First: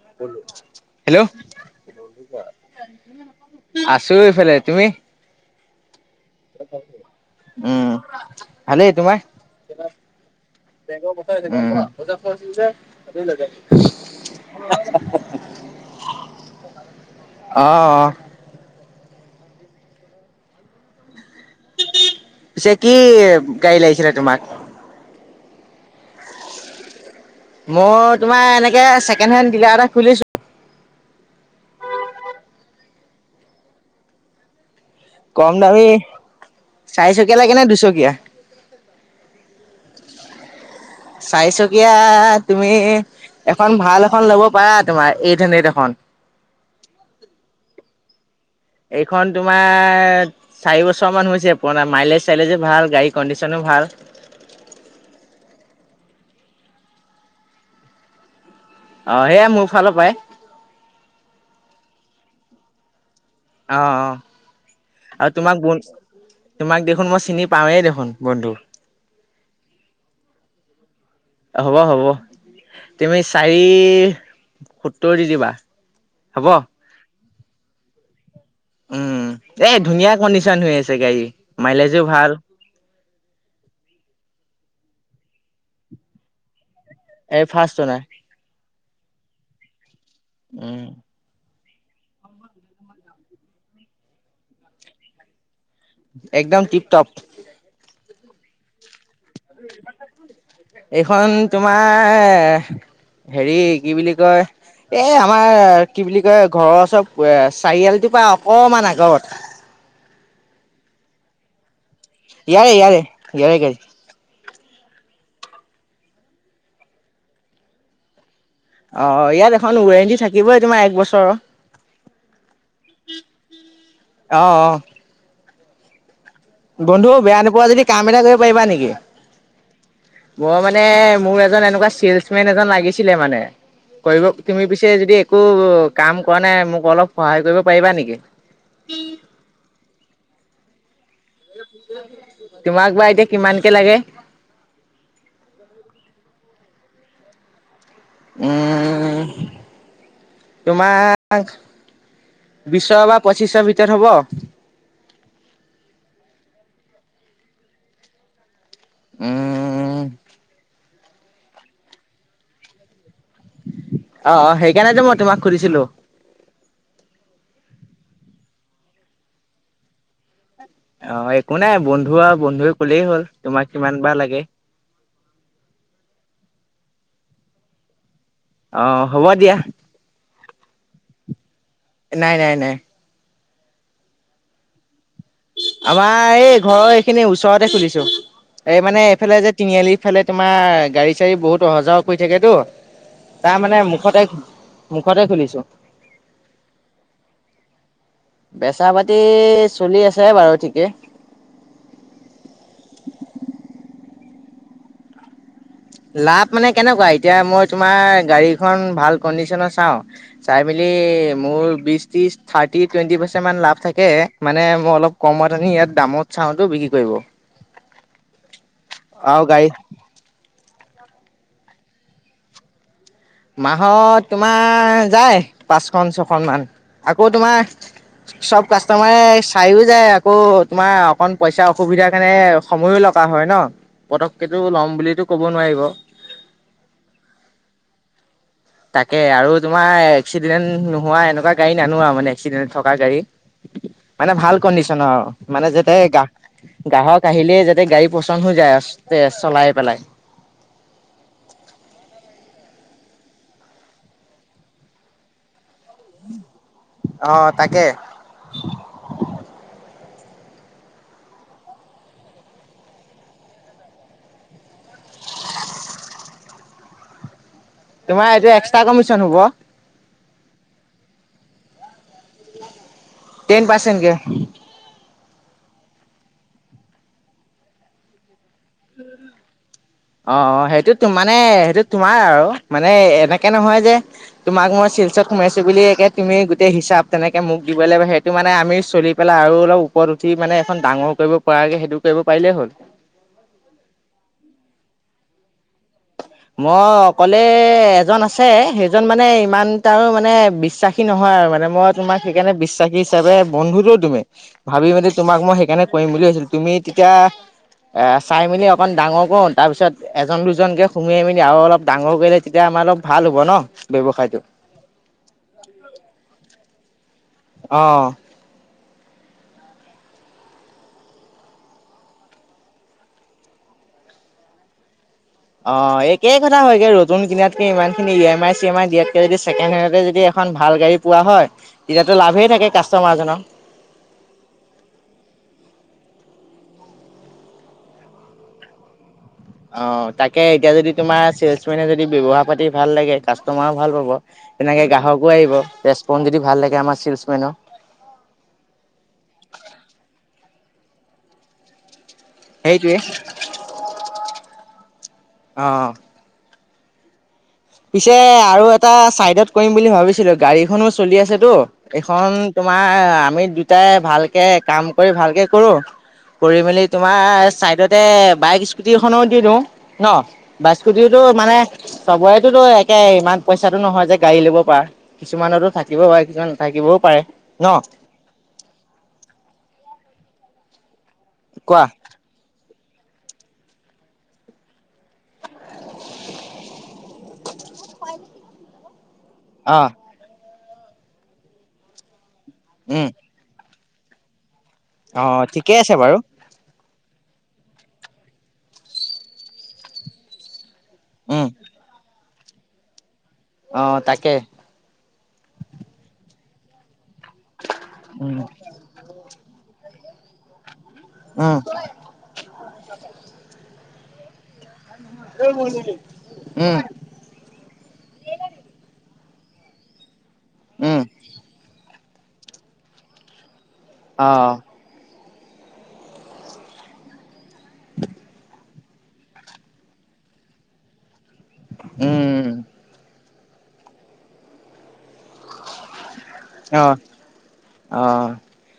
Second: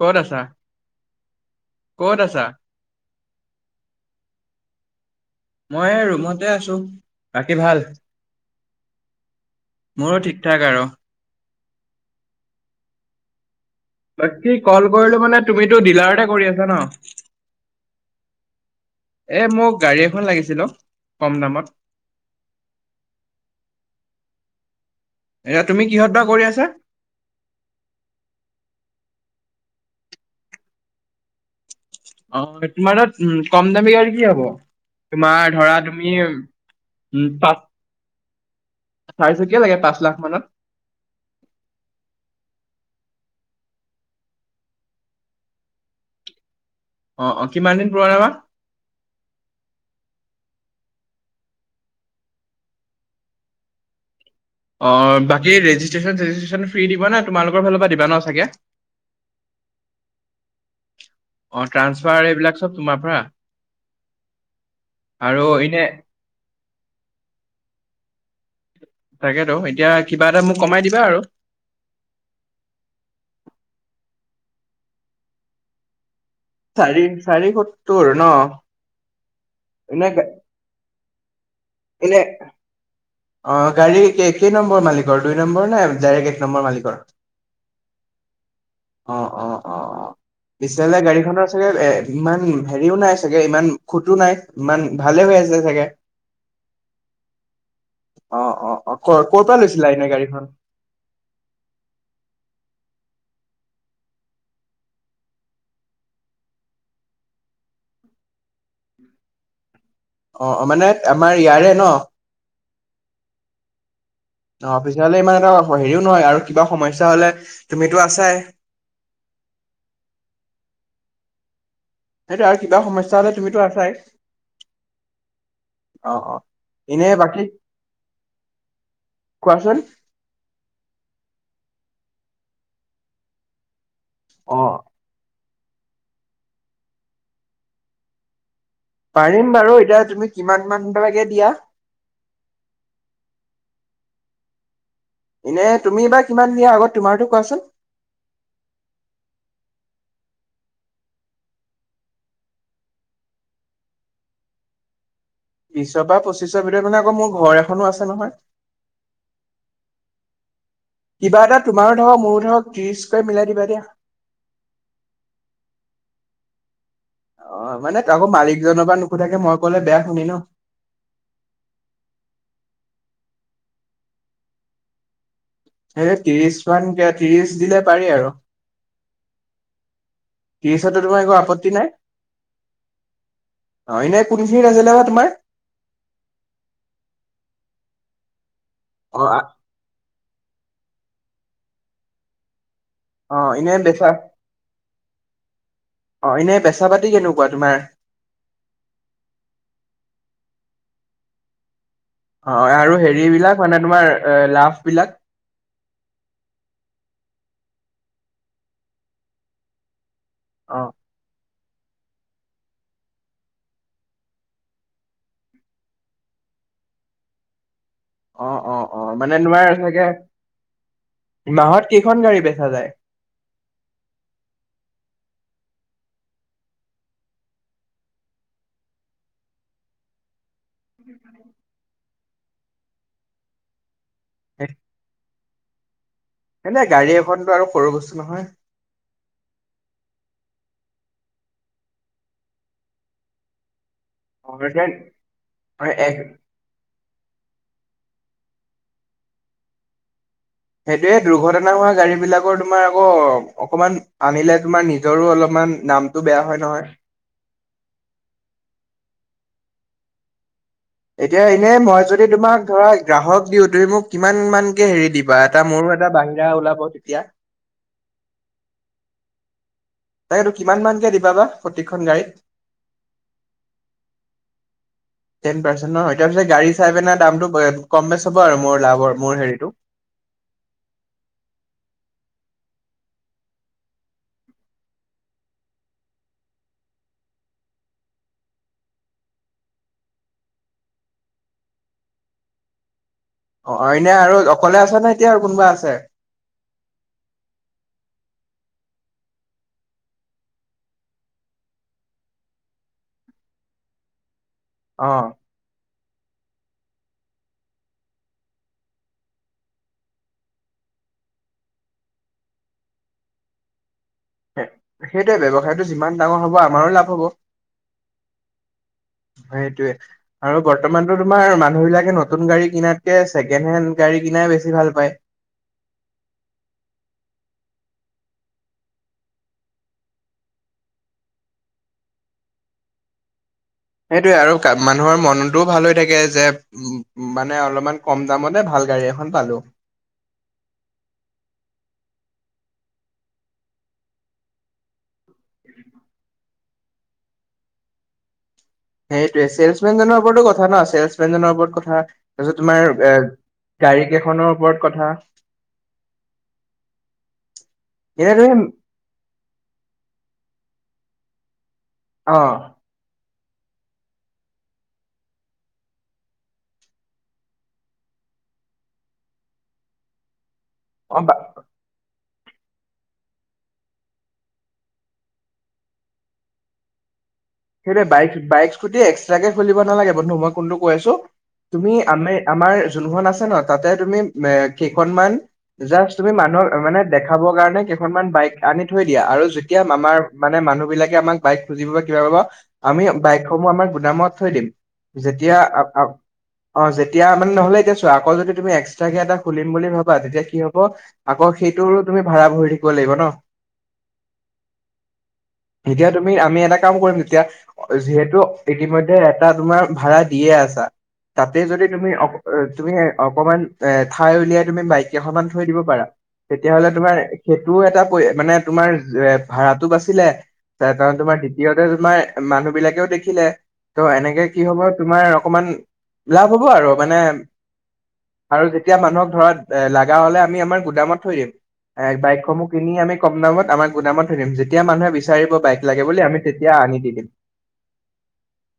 ক'ত আছা? হেল্ল'? ক'ত আছা? আছো এইফালে তুমি? মই এই ৰুমত। উম, ভালেই তোমাৰ? মোৰো ঠিক ঠাক আৰু। উম। বাকী কল কৰিলো মানে তুমিতটো ডিলাৰতে কৰি আছা ন'? অ অ এ মোক গাড়ী এখন লাগিছিল অ', কম দামত। পিছে কি গাড়ী লাগিছিলে তোমাক? এয়া তুমি কিহত বা কৰি আছা? মই তোমাৰ এনেকে ছেকেণ্ড হেণ্ড ডিলাৰ এটা খুলিছো। অ', তোমাৰ তাত কম দামী আৰু় কি হব? তোমাৰ কম ধৰা দামী তুমি উম, চাৰিচকীয়া লাগে পচ, নে দুচকীয়া চাৰিচকীয়া লাগে পাঁচ লাখ মানত। চাৰিচকীয়া তুমি এখন ভাল এখন ল'ব পাৰা তোমাৰ এইট হাণ্ড্ৰেড এখন। অ', অ', কিমান দিন পুৰণাবা? এইখন তোমাৰ চাৰি বছৰ মান হৈছে পুৰণা মাইলেজ-চাইলেজো ভাল গাড়ী কণ্ডিশ্যনো ভাল। অ', বাকী ৰেজিষ্ট্ৰেশ্যন-চেজিষ্ট্ৰেশ্যন ফ্ৰী দিবা নে তোমালোকৰ ফালৰ পৰা দিবা ন' চাগে? অ, সেয়াাই মোৰ ফালৰ পৰাই। অ', ট্ৰান্সফাৰ এইবিলাক চব তোমাৰ পৰা? অ', অ', আৰু তোমাক ব তোমাক দেখোন মই চিনি পাওঁৱেই দেখোন বন্ধু। তাকেতো এতিয়া কিবা এটা মোক কমাই দিবা আৰু। হ'ব, হ'ব। তুমি চাৰি, সত্তৰ দি দিবা হ'ব? চাৰি চাৰি সত্তৰ ন'? উম, এই এনে ধুনীয়া কণ্ডিচন হৈ আছে গাড়ী, মাইলেজো এনে ভাল। অ', গাড়ীৰ কেই নম্বৰ মালিকৰ দুই নম্বৰ নে ডাইৰেক্ট এক নম্বৰ মালিকৰ? এ ফাষ্ট অনাৰ। অ', অ', অ', উম [unintelligible] গাড়ী খনৰ ইমান হেৰিও নাই চাগে, ইমান খুতো নাই ইমান, ভালে হৈ আছে চাগে? একদম টিপ টপ। অ', অ', অ', ক-ক'ৰ পৰা লৈছিলা এনে গাড়ীখন? এইখন তোমাৰ, হেৰি কি বুলি কয় এই আমাৰ কি বুলি কয় ঘৰৰ ওচৰত চাৰি আলি টোৰ পৰা অকমান আগত। অ', মানে আমাৰ ইয়াৰে ন'? ইয়াৰে ইয়াৰে, ইয়াৰে গাড়ী। অ', পিছৰলৈ ইমান এটা হেৰিও নহয় আৰু কিবা সমস্যা হ'লে তুমিটো আছাই। অ', ইয়াত এখন ৱৰেণ্টি থাকিবই তোমাৰ এক বছৰৰ। সেইটোৱে আৰু কিবা সমস্যা হ'লে তুমিতো আছাই অ', অ'। এনে বন্ধু বেয়া বাকী নোপোৱা যদি কাম এটা কৰিব পাৰিবা নেকি? কোৱাচোন মই মানে, মোৰ এজন এনেকুৱা চেলচ মেন এজন লাগিছিলে মানে। কৰিব, অ তুমি অ পিছে যদি একো কাম কৰা নাই মোক অলপ সহায় কৰিব পাৰিবা নেকি? পাৰিম বাৰু, এতিয়া তুমি কিমান মান দিব লাগে দিয়া? তোমাক বা এতিয়া কিমান কে লাগে? এনে, তুমি বা কিমান দিয়া আগত তোমাৰতো কোৱাচোন? উম'। তোমাক বিশৰ বা পঁচিছৰ ভিতৰত হ'ব। বিশৰ পৰা পঁচিশৰ ভিতৰত হ'লে আকৌ মোৰ ঘৰ এখনো আছে নহয়। উম'। কিবা এটা তোমাৰো ধৰক মোৰো ধৰক ত্ৰিশ কৈ মিলাই দিবা দিয়া। অ' অ' সেইকাৰণে তো মই তোমাক সুধিছিলোঁ। অ, মানে আকৌ মালিকজনৰ পৰা নোসোধাকে মই ক'লে বেয়া শুনি ন। অ, একো নাই বন্ধু আৰু বন্ধুৱে ক'লেই হ'ল। তোমাক কিমান বা লাগে? সেই ত্ৰিশ মান দিয়া, ত্ৰিশ দিলে পাৰি আৰু। অ, হ'ব দিয়া। ত্ৰিশত টো তোমাৰ একো আপত্তি নাই। নাই, নাই, নাই। অ, এনেই কোনখিনিত আছিলে বা তোমাৰ? আমাৰ এই ঘৰৰ এইখিনি ওচৰতে খুলিছোঁ। এই মানে অ এইফালে যে তিনিআলিত। [inaudible] এইফালে তোমাৰ গাড়ী-চাড়ী বহুত অহা যোৱা কৰি থাকেতো। অ তাৰ এনে মানে বেচা মুখতে মুখতে খুলিছোঁ। অ, এনেই বেছা পাতি কেনেকুৱা তোমাৰ? বেছা পাতি চলি আছে বাৰু ঠিকেই। অ' আৰু হেৰি বিলাক মানে, তোমাৰ লাভ বিলাক। লাভ মানে কেনেকুৱা? এতিয়া মই তোমাৰ গাড়ীখন ভাল কডিচনে চাওঁ। চাই অ মেলি মোৰ বিশ ত্ৰিশ থাৰ্টি টুৱেণ্টি পাৰ্চেন্টেন মান লাভ থাকে, মানে মই অলপ কমত আনি ইয়াত দামত চাওঁ বিক্ৰী কৰিব। [unintelligible] অ' অ' অ, মানে আৰু গাড়ী নোৱাৰ চাগে, মাহত কেইখন গাড়ী বেচা যায়? মাহত তোমাৰ যায় পাঁচখন, ছখন মান আকৌ তোমাৰ চব কাষ্টমাৰে চাইও যায় আকৌ তোমাৰ অকন পইচাৰ অসুবিধাৰ কাৰণে সময়ো লগা হয় ন, পতককে তো ল'ম বুলিতো ক'ব নোৱাৰিব। এনে গাড়ী এখনতো আৰু সৰু বস্তু নহয়। তাকে আৰু তোমাৰ এক্সিডেণ্ট নোহোৱা, এনেকুৱা গাড়ী নানো আৰু মানে এক্সিডেণ্ট থকা গাড়ী। মানে ভাল কণ্ডিচনৰ আৰু মানে যাতে গা গ্ৰাহক আহিলেই যাতে গাড়ী পচন্দ হৈ যায়, টেষ্ট চলাই পেলাই। সেইটোৱে দুৰ্ঘটনা হোৱা গাড়ী বিলাকৰ তোমাৰ আকৌ অকমান আনিলে, তোমাৰ নিজৰো অলপমান নাম টো বেয়া হয় নহয়। অ' তাকে। এতিয়া এনে মই যদি তোমাক ধৰা গ্ৰাহক দিওঁ, তুমি মোক কিমান মানকে হেৰি দিবা? এটা মোৰো এটা বাহিৰা ওলাব তেতিয়া। তোমাৰ এইটো এক্সট্ৰা কমিশ্যন হ'ব। তাকেতো কিমান মানকে দিবা বা প্ৰত্যেকখন গাড়ীত? টেন পাৰ্চেণ্ট কে। টেন পাৰ্চেন্ট ন, তাৰপিছত গাড়ী চাই পিনে দামটো কম বেছ হ'ব আৰু মোৰ লাভৰ মোৰ হেৰিটো। অ অ সেইটোতো মানে সেইটো তোমাৰ আৰু মানে এনেকে নহয় যে তোমাক মই চেলছত সোমাইছো বুলিয়ে একে তুমি গোটেই হিচাপ তেনেকে মোক দিব লাগিব সেইটো মানে আমি চলি পেলাই আৰু অলপ ওপৰত উঠি মানে এখন ডাঙৰ কৰিব পৰাকে সেইটো কৰিব পাৰিলে হ'ল অ অইনে আৰু অকলে আছা নে এতিয়া আৰু কোনোবা আছে মই অকলে এজন আছে সেইজন মানে ইমান তাৰো মানে বিশ্বাস সী নহয় আৰু মানে মই তোমাক সেইকাৰণে বিশ্বাসী হিচাপে বন্ধুতো তুমি ভাবি মানে অ'। তোমাক মই সেইকাৰণে কৰিম বুলি ভাবছিলো তুমি তেতিয়া এ চাই মেলি অকন ডাঙৰ কৰো তাৰ পিছত এজন দুজনকে সুমুৱাই মেলি আৰু অলপ ডাঙৰ কৰিলে তেতিয়া আমাৰ অলপ ভাল হ'ব ন ব্যৱসায়টো এ সেইটোৱে ব্যৱসায়টো যিমান ডাঙৰ হ'ব আমাৰো লাভ হ'ব অ সেইটোৱে আৰু বৰ্তমানতো তোমাৰ মানুহ বিলাকে নতুন গাড়ী কিনাতকে ছেকেণ্ড হেণ্ড গাড়ী কিনাই বেছি ভাল পায় অ একেই কথা হয়গে নতুন কিনাতকে ইমান খিনি E M I C M I দিয়াতকে যদি ছেকেণ্ড হেণ্ডতে যদি এখন ভাল গাড়ী পোৱা হয় তেতিয়াতো লাভে থাকে কাষ্টমাৰজনৰ সেইটোৱে আৰু মানুহৰ মনটোও ভাল হৈ থাকে যে উ মানে অলপমান কম দামতে ভাল গাড়ী এখন পালো অহ তাকে এতিয়া যদি তোমাৰ চেলছমেনে যদি ব্যৱহাৰ পাতি ভাল লাগে কাষ্টমাৰো ভাল পাব তেনেকে গ্ৰাহকো আহিব ৰেছপন যদি ভাল লাগে আমাৰ চেলছমেনৰ সেইটোৱে চেলছমেন জনৰ ওপৰতো কথা ন চেলছমেন জনৰ ওপৰত কথা তাৰপিছত তোমাৰ সেইটোৱে এ গাড়ী কেইখনৰ ওপৰত কথা অ পিছে এনে তুমি আৰু এটা চাইডত কৰিম বুলি ভাবিছিলো গাড়ীখনো চলি আছেতো অ এইখন তোমাৰ আমি দুটাই ভালকে কাম কৰি ভালকে কৰো কৰি মেলি তোমাৰ চাইডতে বাইক স্কুটি এখনো দি দিওঁ ন বাইক অ স্কুটিওতো বা মানে চবৰেতোতো একে ইমান পইচাটো নহয় যে গাড়ী ল'ব পৰা কিছুমানৰতো থাকিব পাৰে কিছুমান নাথাকিবও পাৰে ন সেইটোৱে বাইক বাইক স্কুটি এক্সট্ৰা কে খুলিব নালাগে বন্ধু মই কোনটো কৈ আছো কোৱা তুমি আমি আমাৰ যোনখন আছে ন তাতে তুমি মে কেইখনমান জাষ্ট তুমি মানুহক মানে দেখাবৰ কাৰণে কেইখনমান বাইক আনি থৈ দিয়া আৰু অ যেতিয়া মামাৰ মানে মানুহ বিলাকে আমাক বাইক খুজিব কিবা ক'ব আমি উম বাইক সমূহ আমাৰ গুদামত থৈ দিম অ যেতিয়া ঠিকে আ আছে আ বাৰু অ যেতিয়া মানে নহ'লে এতিয়া চোৱা আকৌ যদি তুমি এক্সট্ৰাকে এটা খুলিম বুলি ভাবা তেতিয়া কি হ' ব উম আকৌ সেইটোৰো তুমি ভাড়া ভৰি থাকিব লাগিব ন অ তাকে এতিয়া তুমি আমি এটা কাম কৰিম তেতিয়া যিহেতু উম ইতিমধ্যে এটা তোমাৰ ভাড়া দিয়ে আছা উম তাতে যদি তুমি অক এ তুমি অকমান এ ঠাই উলিয়াই তুমি বাইক কেইখনমান থৈ দিব পাৰা উম তেতিয়াহলে তোমাৰ। সেইটোও এটা পৰে মানে তোমাৰ এ ভাড়াটো বাচিলে তা উম তা তোমাৰ দ্বিতীয়তে তোমাৰ মানুহ বিলাকেও দেখিলে ত' অ এনেকে কি হব তোমাৰ অকমান লাভ হ'ব আৰু মানে আৰু যেতিয়া মানুহক ধৰা লাগা হলে আমি আমাৰ গুদামত থৈ দিম এ উম বাইকসমহ কিনি আনি কম দামত আমাৰ গুদামত থৈ দিম যেতিয়া মানুহে বিচাৰিব বাইক লাগে বুলি আমি তেতিয়া অ আনি দি দিম। অ।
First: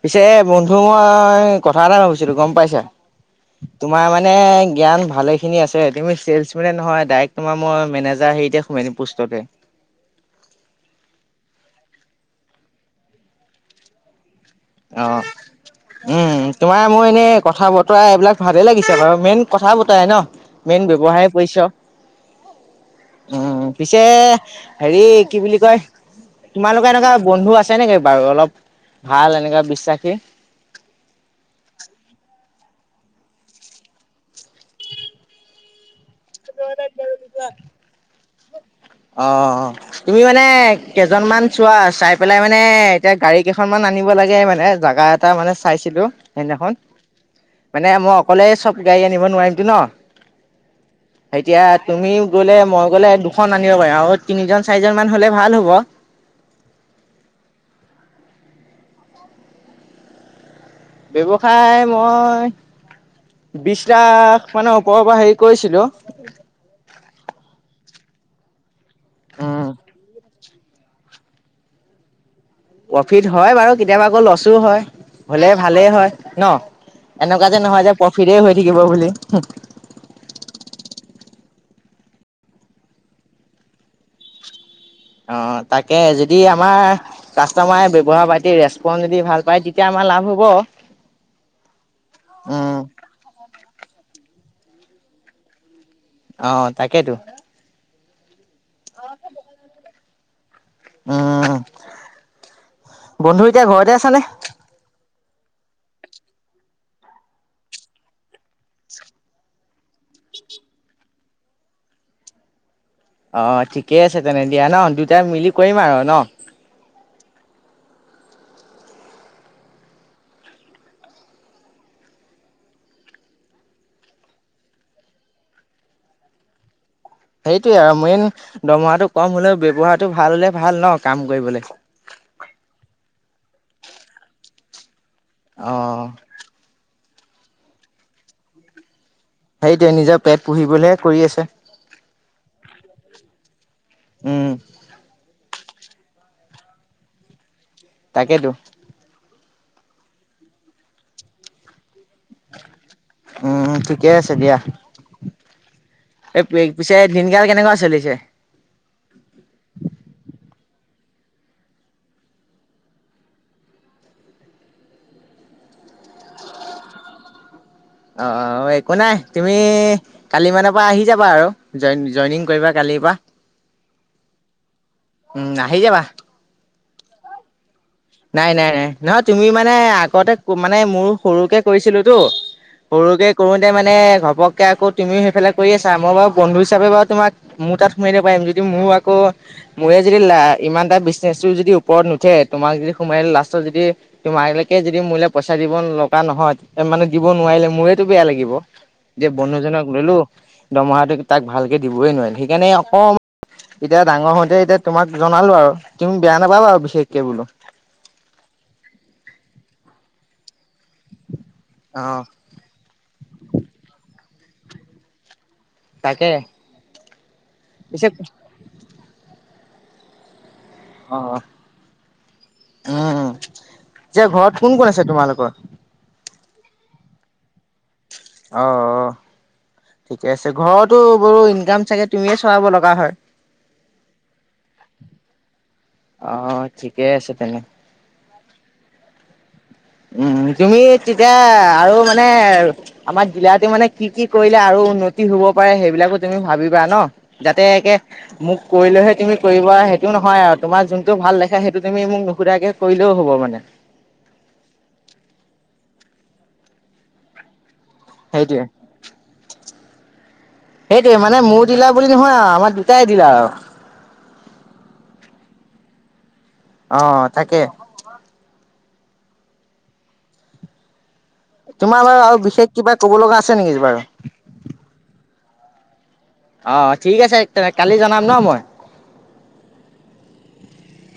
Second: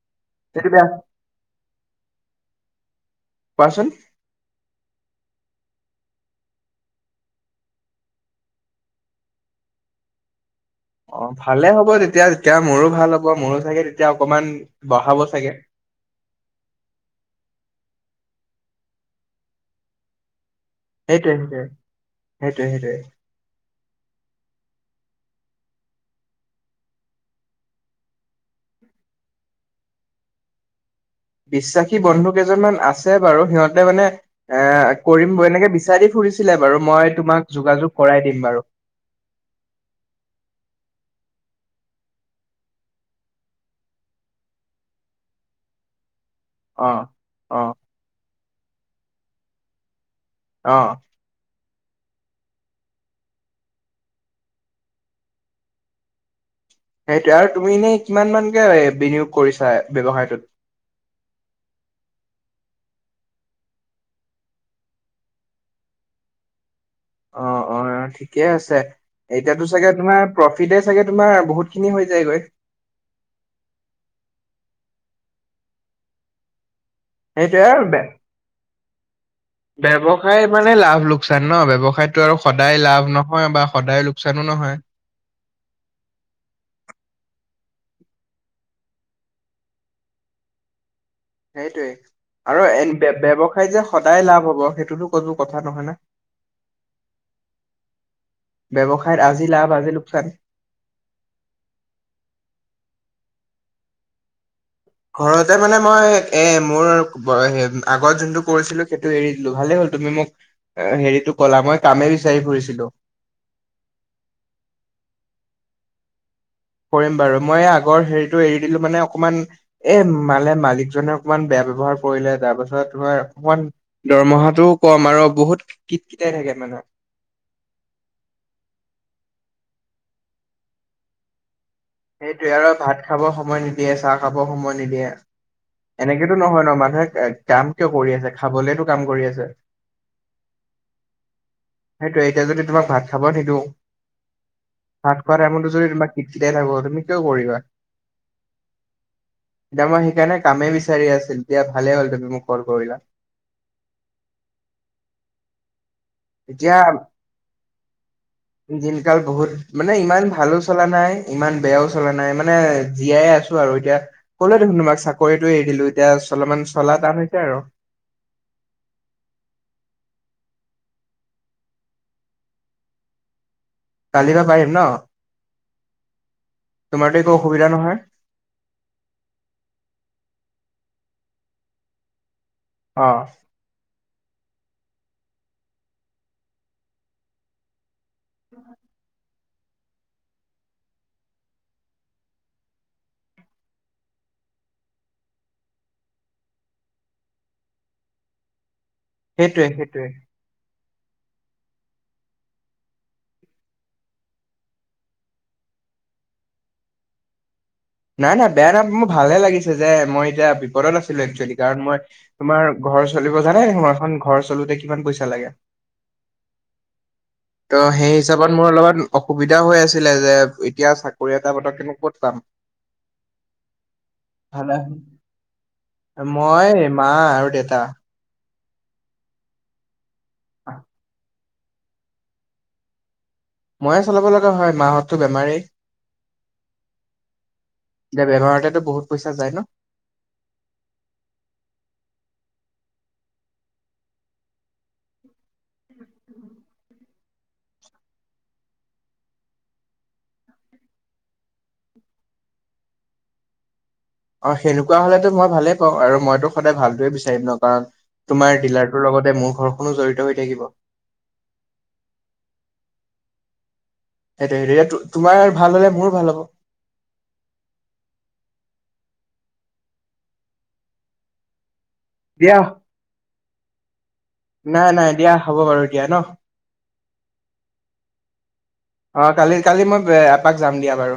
পিছে এ সেইটো বন্ধু বেয়া মই কথা এটা ভাবিছিলো গম পাইছা কোৱাচোন তোমাৰ মানে এনে জ্ঞান ভালে খিনি আছে। তুমি চেলছমেনে নহয়, ডাইৰেক্ট তোমাৰ মই মেনেজাৰ হেৰিতে সোমাই দিম, পোষ্টতে। অ', ভালে হ'ব তেতিয়া। যেতিয়া মোৰো ভাল হ'ব। মোৰো চাগে তেতিয়া অকমান বঢ়াব অ'। চাগে উম, তোমাৰ মোৰ এনেই কথা-বতৰা এইবিলাক ভালে লাগিছে বাৰু, মেইন কথা বতৰাই ন। মেইন ব্যৱহাৰেই সেইটোৱে সেইটোৱে পৰিচয়। সেইটোৱে সেইটোৱে উম, পিছে হেৰি কি বুলি কয় তোমালোকৰ এনেকুৱা বন্ধু আছে নেকি বাৰু অলপ ভাল এনেকুৱা বিশ্বাসী? বিশ্বাসী বন্ধু কেইজনমান আছে বাৰু, সিহঁতে মানে এ কৰিম বুলি এনেকে বিচাৰি ফুৰিছিলে বাৰু। মই তোমাক যোগাযোগ কৰাই দিম বাৰু। অ', অ', অ'। তুমি মানে কেইজন মান চোৱা, চাই পেলাই মানে এতিয়া গাড়ী কেইখনমান আনিব লাগে মানে জাগা এটা মানে চাইছিলো। হেইদিনাখন। অ অ মানে মই অকলে চব গাড়ী আনিব নোৱাৰিমতো ন। অ'। এতিয়া তুমিও গ'লে, মই গ'লে দুখন আনিব পাৰি আৰু তিনিজন-চাৰিজন মান হ'লে ভাল হ'ব। সেইটোৱে। আৰু তুমি এনে কিমান মানকে বিনিয়োগ কৰিছা ব্যৱসায়টোত? ব্যৱসায় মই, বিশ লাখ মান ওপৰৰ পৰা হেৰি কৰিছিলোঁ। অ', অ', ঠিকে আছে। উম এতিয়াতো চাগে তোমাৰ প্ৰফিটে চাগে তোমাৰ বহুত খিনি হৈ যায়গৈ। প্ৰফিট হয় বাৰু, কেতিয়াবা আকৌ ল'ছো হয়। হ'লে ভালেই হয় ন। এনেকুৱা যে সেইটোয়ে আৰু নহয় যে বে- প্ৰফিতে হৈ থাকিব বুলি। ব্যৱসায় মানে লাভ-লোকচান ন! ব্যৱসায়তো আৰু সদায় লাভ নহয়, বা সদায় লোকচানো নহয়। অ', তাকে যদি আমাৰ কাষ্টমাৰে ব্যৱহাৰ-পাতি, ৰেচপন যদি ভাল পায়, তেতিয়া আমাৰ লাভ হ'ব। হেইটোৱে উম, আৰু ব্য-ব্যৱসায় যে সদায় লাভ হ'ব সেইটোতো কোনো কথা নহয় না। অ', তাকেইতো। ব্যৱসায়ত আজি লাভ, আজি লোকচান। উম, বন্ধু এতিয়া ঘৰতে আছা নে? ঘৰতে মানে মই এ মোৰ [unintelligible] আগৰ যোনটো কৰিছিলো সেইটো এৰি দিলো। ভালেই হ'ল তুমি মোক হেৰিটো ক'লা, মই কামে বিচাৰি ফুৰিছিলো। অ', ঠিকে আছে তেনে দিয়া ন। দুয়োটাই মিলি কৰিম আৰু ন? কৰিম বাৰু। মই এই আগৰ হেৰিটো এৰি দিলো মানে অকমান এ মানে মালিকজনে অকমান বেয়া ব্যৱহাৰ কৰিলে, তাৰপাছত তোমাৰ অকমান দৰমহাটোও কম আৰু বহুত কিত-কিটাই থাকে তাৰমানে। সেইটোৱে আৰু মেইন দৰমহাটো কম হ'লেও ব্যৱহাৰটো ভাল হ'লে ভাল ন কাম কৰিবলৈ। সেইটোৱে আৰু ভাত খাব সময়, নিদিয়ে চাহ খাব সময় নিদিয়ে। অ'। এইটো নহয় ন। মানুহে এ কাম কিয় কৰি আছে, খাবলেটো কাম কৰি আছে। সেইটোৱে নিজৰ পেট পুহিবলৈহে কৰি আছে। সেইটোৱে এতিয়া যদি তোমাক ভাত খাব নিদো উম। ভাত খোৱা টাইমটো যদি তোমাক কিট-কিটাই [unintelligible] তুমি কিয় কৰিবা? তাকেইতো। এতিয়া মই সেইকাৰণে কামেই বিচাৰি আছিলো। দিয়া ভালে হ'ল তুমি মোক কল কৰিলা। উম, ঠিকে আছে দিয়া। এই এতিয়া পিছে দিনকাল কেনেকুৱা চলিছে? দিনকাল বহুত মানে ইমান ভালো চলা নাই, ইমান বেয়াও চলা নাই মানে জীয়াই আছো আৰু এতিয়া। কলো দেখোন তোমাক চাকৰিটো এৰি দিলো এতিয়া চলপমান চলা টান হৈছে আৰু। অ, অ, একো নাই তুমি কালি মানৰ পৰা আহি যাবা আৰু জইনিং কৰিবা কালিৰ পৰা। কালিৰ পৰা পাৰিম ন উম আহি যাবা তোমাৰতো একো অসুবিধা নহয়। নাই নাই নাই নহয় তুমি মানে আগতে মানে মোৰ সৰুকে কৰিছিলো তো, অ সৰুকে কৰোতে মানে ঘপকে আকৌ তুমি সেইফালে কৰি আছা মোৰ বাৰু বন্ধু হিচাপে বাৰু তোমাক মোৰ তাত সোমাই দি পাৰিম যদি মোৰ আকৌ মোৰে যদি লা ইমান এটা বিচনেচো যদি ওপৰত নুঠে। তোমাক যদি সোমাই লাষ্টত যদি তোমালকে যদি মোলে পইচা দিব লগা নহয় মানে দিব নোৱাৰিলে মোৰেতো বেয়া লাগিব। যে সেইটোৱে বন্ধুজনক সেইটোৱে ললো দতমহাটো তাক ভালকে দিবই নোৱাৰিলো সেইকাৰণে অকমান এতিয়া ডাঙৰ হওঁতে এতিয়া তোমাক জনালো আৰু তুমি বেয়া নাপাবা আৰু বিশেষকে বোলো। নাই-নাই বেয়া নাপ মোৰ ভালে লাগিছে যে মই এতিয়া বিপদত আছিলো একচুৱেলি কাৰণ অ মই, তোমাৰ ঘৰ চলিব জানে নে তোমাৰখন ঘৰ চলোতে কিমান পইচা লাগে। তাকে ত' পিছে সেই হিচাপত মোৰ অলপমান অসুবিধা হৈ আছিলে যে এতিয়া অ চাকৰি এটা পতকেনো ক'ত পাম। উম এতিয়া ঘৰত ভালে কোন কোন আছে তোমালোকৰ? মই, মা আৰু দেউতা। অ, ঠিকে আছে ঘৰতো বৰ ইনকাম চাগে তুমিয়ে চলাব লগা হয়। ময়ে চলাব লগা হয় মাহঁতো বেমাৰেই। অ, ঠিকেই আছে তেনে। যে বেমাৰটো বহুত পইচা যায় ন। উম, তুমি তেতিয়া আৰু মানে আমাৰ দিলাৰতে মানে কি কি কৰিলে আৰু উন্নতি হব পাৰে সেইবিলাকো তুমি ভাবিবা ন। যাতে একে মোক কৰিলেহে তুমি কৰিবা সেইটো নহয় আৰু তোমাৰ যোনতটো ভাল দেখা সেইটো তুমি মোক নুশুধাকে কৰিলেও হ'ব মানে। অ, সেনেকুৱা হলেতো মই ভালে পাওঁ আৰু মইতো সদায় ভালটোৱে বিচাৰিম ন কাৰণ তোমাৰ সেইটোৱে ডিলাৰ তোৰ লগতে মোৰ ঘৰখননো জড়িত হৈ থাকিব। সেইটোৱে মানে মোৰ দিলা বুলি নহয় আৰু আমাৰ দুটাই দিলা আৰু। সেইটোৱে-সেইটোৱে তোমাৰ ভাল হ'লে মোৰো ভাল হ'ব। অ, তাকে। তোমাৰ বাৰু আৰু দিয়া বিশেষ কিবা কব লগা আছে নেকি বাৰু। নাই-নাই দিয়া হ'ব বাৰু দিয়া ন। অ, ঠিক আছে তেনে কালি জনাম ন মই। অ, কালি কালি মই এপাক যাম দিয়া বাৰু।